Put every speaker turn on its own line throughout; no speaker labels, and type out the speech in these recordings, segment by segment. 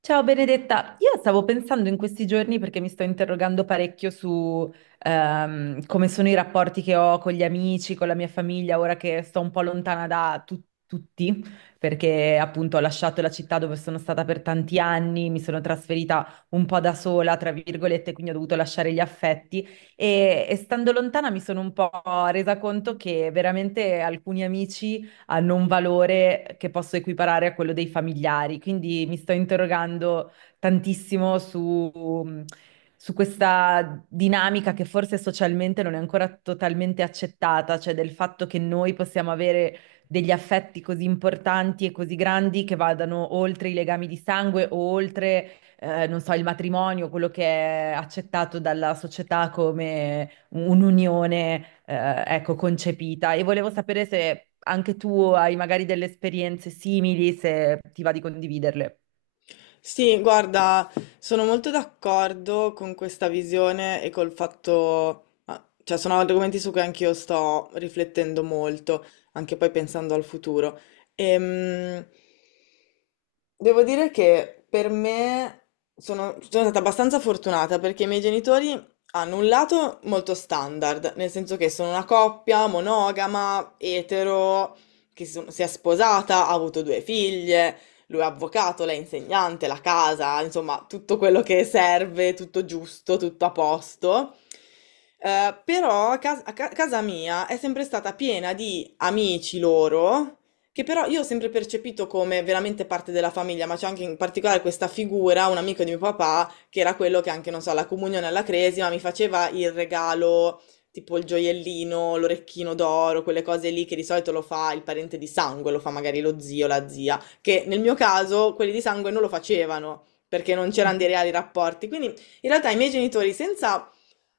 Ciao Benedetta, io stavo pensando in questi giorni perché mi sto interrogando parecchio su come sono i rapporti che ho con gli amici, con la mia famiglia, ora che sto un po' lontana da tutti, perché appunto ho lasciato la città dove sono stata per tanti anni, mi sono trasferita un po' da sola, tra virgolette, quindi ho dovuto lasciare gli affetti e stando lontana mi sono un po' resa conto che veramente alcuni amici hanno un valore che posso equiparare a quello dei familiari. Quindi mi sto interrogando tantissimo su questa dinamica che forse socialmente non è ancora totalmente accettata, cioè del fatto che noi possiamo avere degli affetti così importanti e così grandi che vadano oltre i legami di sangue o oltre, non so, il matrimonio, quello che è accettato dalla società come un'unione, ecco, concepita. E volevo sapere se anche tu hai magari delle esperienze simili, se ti va di condividerle.
Sì, guarda, sono molto d'accordo con questa visione e col fatto, cioè sono argomenti su cui anch'io sto riflettendo molto, anche poi pensando al futuro. Ehm, devo dire che per me sono stata abbastanza fortunata perché i miei genitori hanno un lato molto standard, nel senso che sono una coppia monogama, etero, che si è sposata, ha avuto due figlie. Lui è avvocato, lei è insegnante, la casa, insomma, tutto quello che serve, tutto giusto, tutto a posto. Però a cas- a ca- casa mia è sempre stata piena di amici loro, che però io ho sempre percepito come veramente parte della famiglia, ma c'è anche in particolare questa figura, un amico di mio papà, che era quello che anche, non so, alla comunione, alla cresima, mi faceva il regalo tipo il gioiellino, l'orecchino d'oro, quelle cose lì che di solito lo fa il parente di sangue, lo fa magari lo zio, la zia che nel mio caso quelli di sangue non lo facevano perché non c'erano dei reali rapporti. Quindi in realtà i miei genitori, senza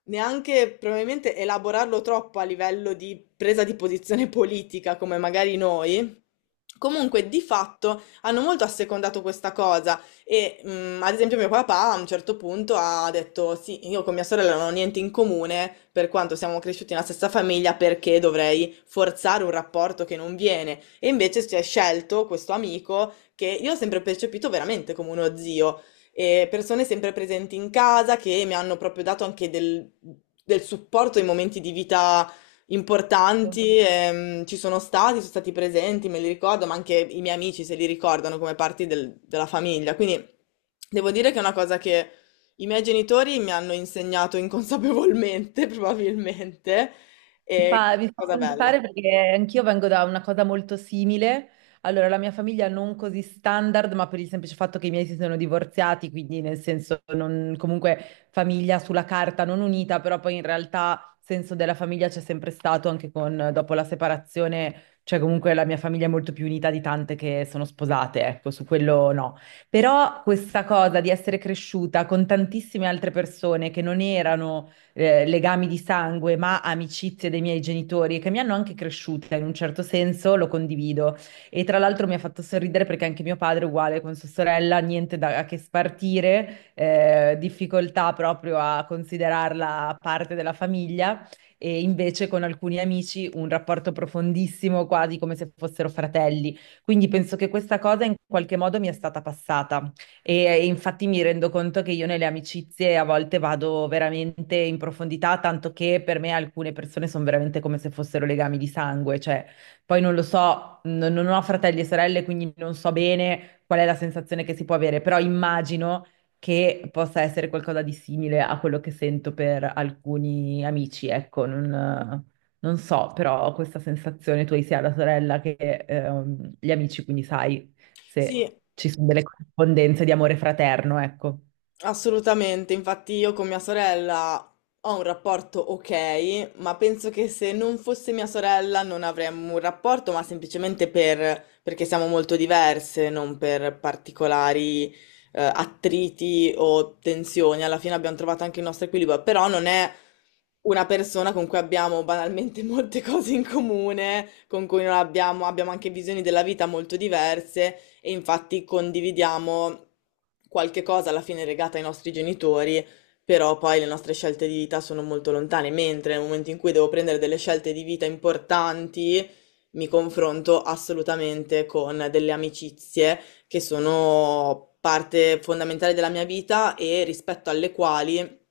neanche probabilmente elaborarlo troppo a livello di presa di posizione politica, come magari noi, comunque, di fatto hanno molto assecondato questa cosa e ad esempio mio papà a un certo punto ha detto sì, io con mia sorella non ho niente in comune per quanto siamo cresciuti nella stessa famiglia perché dovrei forzare un rapporto che non viene e invece si è scelto questo amico che io ho sempre percepito veramente come uno zio e persone sempre presenti in casa che mi hanno proprio dato anche del supporto in momenti di vita importanti, ci sono stati presenti, me li ricordo, ma anche i miei amici se li ricordano come della famiglia. Quindi devo dire che è una cosa che i miei genitori mi hanno insegnato inconsapevolmente, probabilmente,
Mi
e questa
fa, mi
è
fa
una cosa bella.
pensare perché anch'io vengo da una cosa molto simile. Allora, la mia famiglia non così standard, ma per il semplice fatto che i miei si sono divorziati, quindi nel senso comunque famiglia sulla carta non unita, però poi in realtà senso della famiglia c'è sempre stato anche con, dopo la separazione, cioè comunque la mia famiglia è molto più unita di tante che sono sposate, ecco, su quello no. Però questa cosa di essere cresciuta con tantissime altre persone che non erano legami di sangue, ma amicizie dei miei genitori che mi hanno anche cresciuta in un certo senso, lo condivido. E tra l'altro mi ha fatto sorridere perché anche mio padre, uguale con sua sorella, niente da che spartire, difficoltà proprio a considerarla parte della famiglia. E invece con alcuni amici un rapporto profondissimo, quasi come se fossero fratelli. Quindi penso che questa cosa in qualche modo mi è stata passata. Infatti mi rendo conto che io nelle amicizie a volte vado veramente in profondità, tanto che per me alcune persone sono veramente come se fossero legami di sangue, cioè poi non lo so, non ho fratelli e sorelle, quindi non so bene qual è la sensazione che si può avere, però immagino che possa essere qualcosa di simile a quello che sento per alcuni amici, ecco, non, non so, però ho questa sensazione. Tu hai sia la sorella che gli amici, quindi sai se
Sì,
ci sono delle corrispondenze di amore fraterno, ecco.
assolutamente, infatti io con mia sorella ho un rapporto ok, ma penso che se non fosse mia sorella non avremmo un rapporto, ma semplicemente perché siamo molto diverse, non per particolari attriti o tensioni. Alla fine abbiamo trovato anche il nostro equilibrio, però non è una persona con cui abbiamo banalmente molte cose in comune, con cui non abbiamo, abbiamo anche visioni della vita molto diverse e infatti condividiamo qualche cosa alla fine legata ai nostri genitori, però poi le nostre scelte di vita sono molto lontane, mentre nel momento in cui devo prendere delle scelte di vita importanti, mi confronto assolutamente con delle amicizie che sono parte fondamentale della mia vita e rispetto alle quali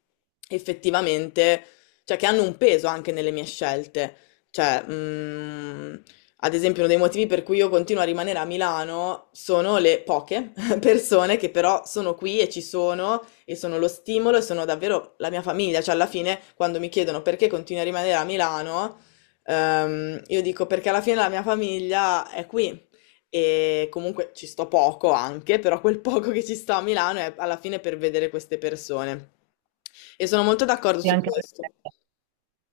effettivamente, cioè che hanno un peso anche nelle mie scelte. Cioè, ad esempio, uno dei motivi per cui io continuo a rimanere a Milano sono le poche persone che però sono qui e ci sono e sono lo stimolo e sono davvero la mia famiglia. Cioè, alla fine, quando mi chiedono perché continuo a rimanere a Milano, io dico perché alla fine la mia famiglia è qui. E comunque ci sto poco anche, però quel poco che ci sto a Milano è alla fine per vedere queste persone. E sono molto d'accordo
Sì,
su
anche per
questo.
me.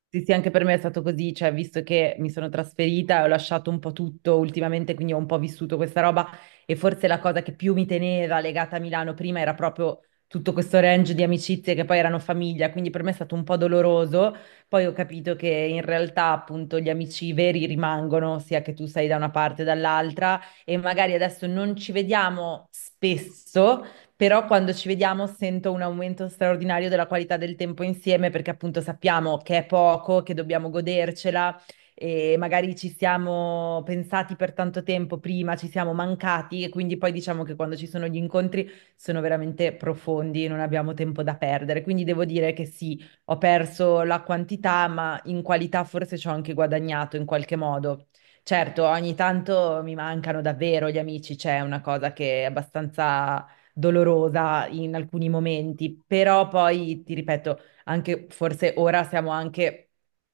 Sì, sì, anche per me è stato così, cioè, visto che mi sono trasferita e ho lasciato un po' tutto ultimamente, quindi ho un po' vissuto questa roba e forse la cosa che più mi teneva legata a Milano prima era proprio tutto questo range di amicizie che poi erano famiglia, quindi per me è stato un po' doloroso. Poi ho capito che in realtà appunto gli amici veri rimangono, sia che tu sei da una parte o dall'altra, e magari adesso non ci vediamo spesso, però quando ci vediamo sento un aumento straordinario della qualità del tempo insieme, perché appunto sappiamo che è poco, che dobbiamo godercela e magari ci siamo pensati per tanto tempo prima, ci siamo mancati, e quindi poi diciamo che quando ci sono gli incontri sono veramente profondi, non abbiamo tempo da perdere. Quindi devo dire che sì, ho perso la quantità, ma in qualità forse ci ho anche guadagnato in qualche modo. Certo, ogni tanto mi mancano davvero gli amici, c'è una cosa che è abbastanza dolorosa in alcuni momenti, però poi ti ripeto, anche forse ora siamo anche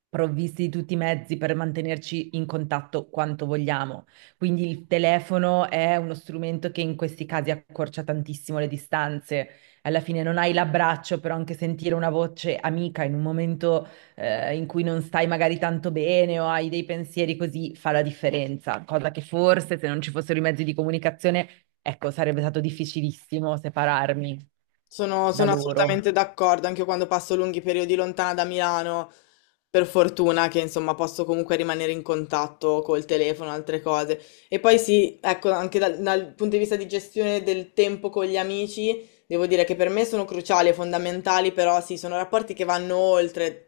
provvisti di tutti i mezzi per mantenerci in contatto quanto vogliamo. Quindi il telefono è uno strumento che in questi casi accorcia tantissimo le distanze. Alla fine non hai l'abbraccio, però anche sentire una voce amica in un momento in cui non stai magari tanto bene o hai dei pensieri così fa la differenza, cosa che forse se non ci fossero i mezzi di comunicazione, ecco, sarebbe stato difficilissimo separarmi
Sono,
da
sono
loro.
assolutamente d'accordo, anche io quando passo lunghi periodi lontana da Milano, per fortuna che insomma posso comunque rimanere in contatto col telefono, altre cose. E poi sì, ecco, anche dal punto di vista di gestione del tempo con gli amici, devo dire che per me sono cruciali e fondamentali, però sì, sono rapporti che vanno oltre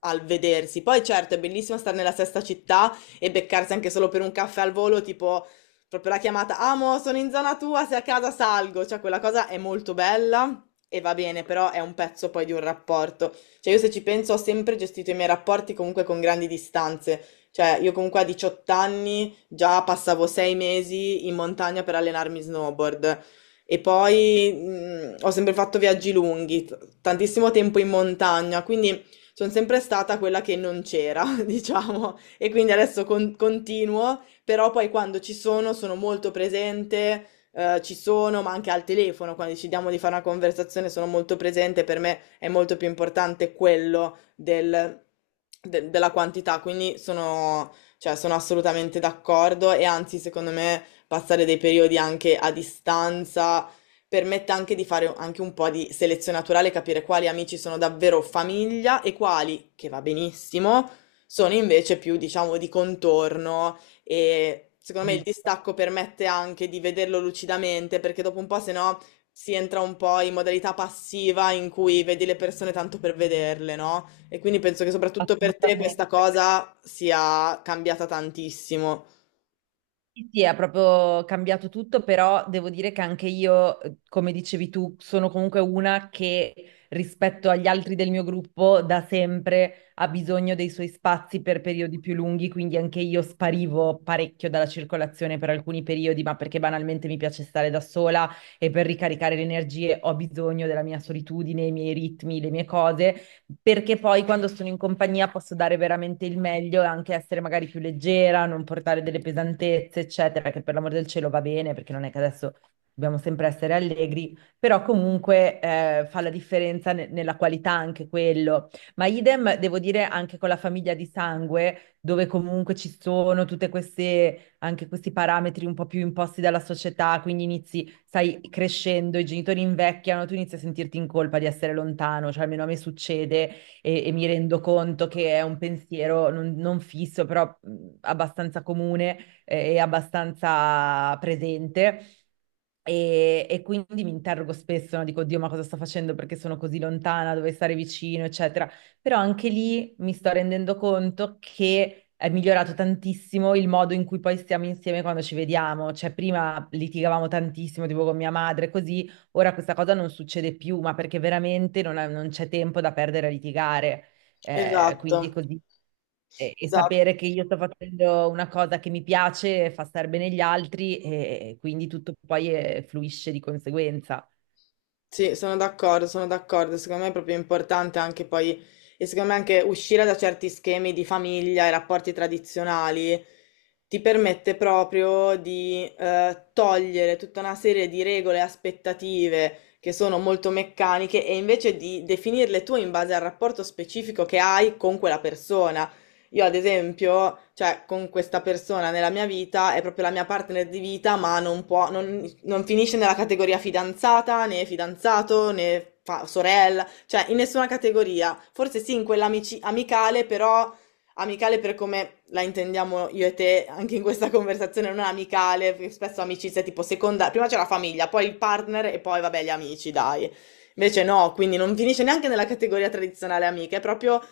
al vedersi. Poi certo, è bellissimo stare nella stessa città e beccarsi anche solo per un caffè al volo, tipo proprio la chiamata, amo, sono in zona tua, se a casa salgo, cioè quella cosa è molto bella e va bene, però è un pezzo poi di un rapporto. Cioè io se ci penso ho sempre gestito i miei rapporti comunque con grandi distanze, cioè io comunque a 18 anni già passavo 6 mesi in montagna per allenarmi snowboard. E poi ho sempre fatto viaggi lunghi, tantissimo tempo in montagna, quindi sono sempre stata quella che non c'era, diciamo. E quindi adesso continuo però poi quando ci sono sono molto presente, ci sono, ma anche al telefono, quando decidiamo di fare una conversazione sono molto presente, per me è molto più importante quello della quantità, quindi sono, cioè, sono assolutamente d'accordo e anzi secondo me passare dei periodi anche a distanza permette anche di fare anche un po' di selezione naturale, capire quali amici sono davvero famiglia e quali, che va benissimo, sono invece più, diciamo, di contorno e secondo me
Mm.
il distacco permette anche di vederlo lucidamente, perché dopo un po', se no, si entra un po' in modalità passiva in cui vedi le persone tanto per vederle, no? E quindi penso che soprattutto per te questa cosa sia cambiata tantissimo.
Sì, sì, ha proprio cambiato tutto, però devo dire che anche io, come dicevi tu, sono comunque una che rispetto agli altri del mio gruppo da sempre ha bisogno dei suoi spazi per periodi più lunghi, quindi anche io sparivo parecchio dalla circolazione per alcuni periodi, ma perché banalmente mi piace stare da sola e per ricaricare le energie ho bisogno della mia solitudine, i miei ritmi, le mie cose. Perché poi quando sono in compagnia posso dare veramente il meglio e anche essere magari più leggera, non portare delle pesantezze, eccetera, che per l'amor del cielo va bene, perché non è che adesso dobbiamo sempre essere allegri, però comunque fa la differenza nella qualità anche quello. Ma idem, devo dire, anche con la famiglia di sangue, dove comunque ci sono tutte queste, anche questi parametri un po' più imposti dalla società, quindi inizi, stai crescendo, i genitori invecchiano, tu inizi a sentirti in colpa di essere lontano, cioè almeno a me succede, e mi rendo conto che è un pensiero non fisso, però abbastanza comune e abbastanza presente. E quindi mi interrogo spesso, no? Dico, Dio, ma cosa sto facendo? Perché sono così lontana, dove stare vicino, eccetera. Però anche lì mi sto rendendo conto che è migliorato tantissimo il modo in cui poi stiamo insieme quando ci vediamo. Cioè, prima litigavamo tantissimo, tipo con mia madre, così, ora questa cosa non succede più, ma perché veramente non c'è tempo da perdere a litigare.
Esatto,
Quindi è così. E
esatto.
sapere che io sto facendo una cosa che mi piace fa star bene gli altri, e quindi tutto poi fluisce di conseguenza.
Sì, sono d'accordo, sono d'accordo. Secondo me è proprio importante anche poi, e secondo me anche uscire da certi schemi di famiglia e rapporti tradizionali ti permette proprio di togliere tutta una serie di regole e aspettative che sono molto meccaniche e invece di definirle tu in base al rapporto specifico che hai con quella persona. Io, ad esempio, cioè, con questa persona nella mia vita è proprio la mia partner di vita, ma non può, non, non finisce nella categoria fidanzata, né fidanzato, né fa- sorella, cioè in nessuna categoria. Forse sì, in quella amicale, però amicale per come la intendiamo io e te anche in questa conversazione, non amicale, perché spesso amicizia è tipo seconda, prima c'è la famiglia, poi il partner e poi vabbè gli amici, dai. Invece no, quindi non finisce neanche nella categoria tradizionale amica, è proprio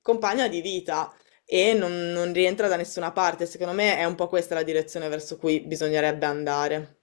compagna di vita e non rientra da nessuna parte. Secondo me è un po' questa la direzione verso cui bisognerebbe andare.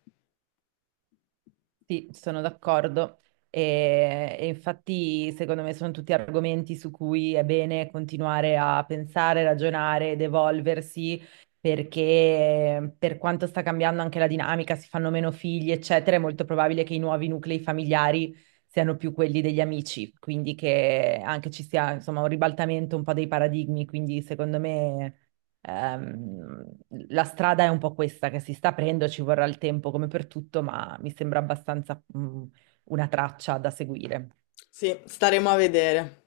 Sì, sono d'accordo. E infatti, secondo me, sono tutti argomenti su cui è bene continuare a pensare, ragionare ed evolversi, perché per quanto sta cambiando anche la dinamica, si fanno meno figli, eccetera, è molto probabile che i nuovi nuclei familiari siano più quelli degli amici, quindi che anche ci sia, insomma, un ribaltamento un po' dei paradigmi, quindi secondo me, ehm, la strada è un po' questa che si sta aprendo, ci vorrà il tempo come per tutto, ma mi sembra abbastanza, mm, una traccia da seguire.
Sì, staremo a vedere.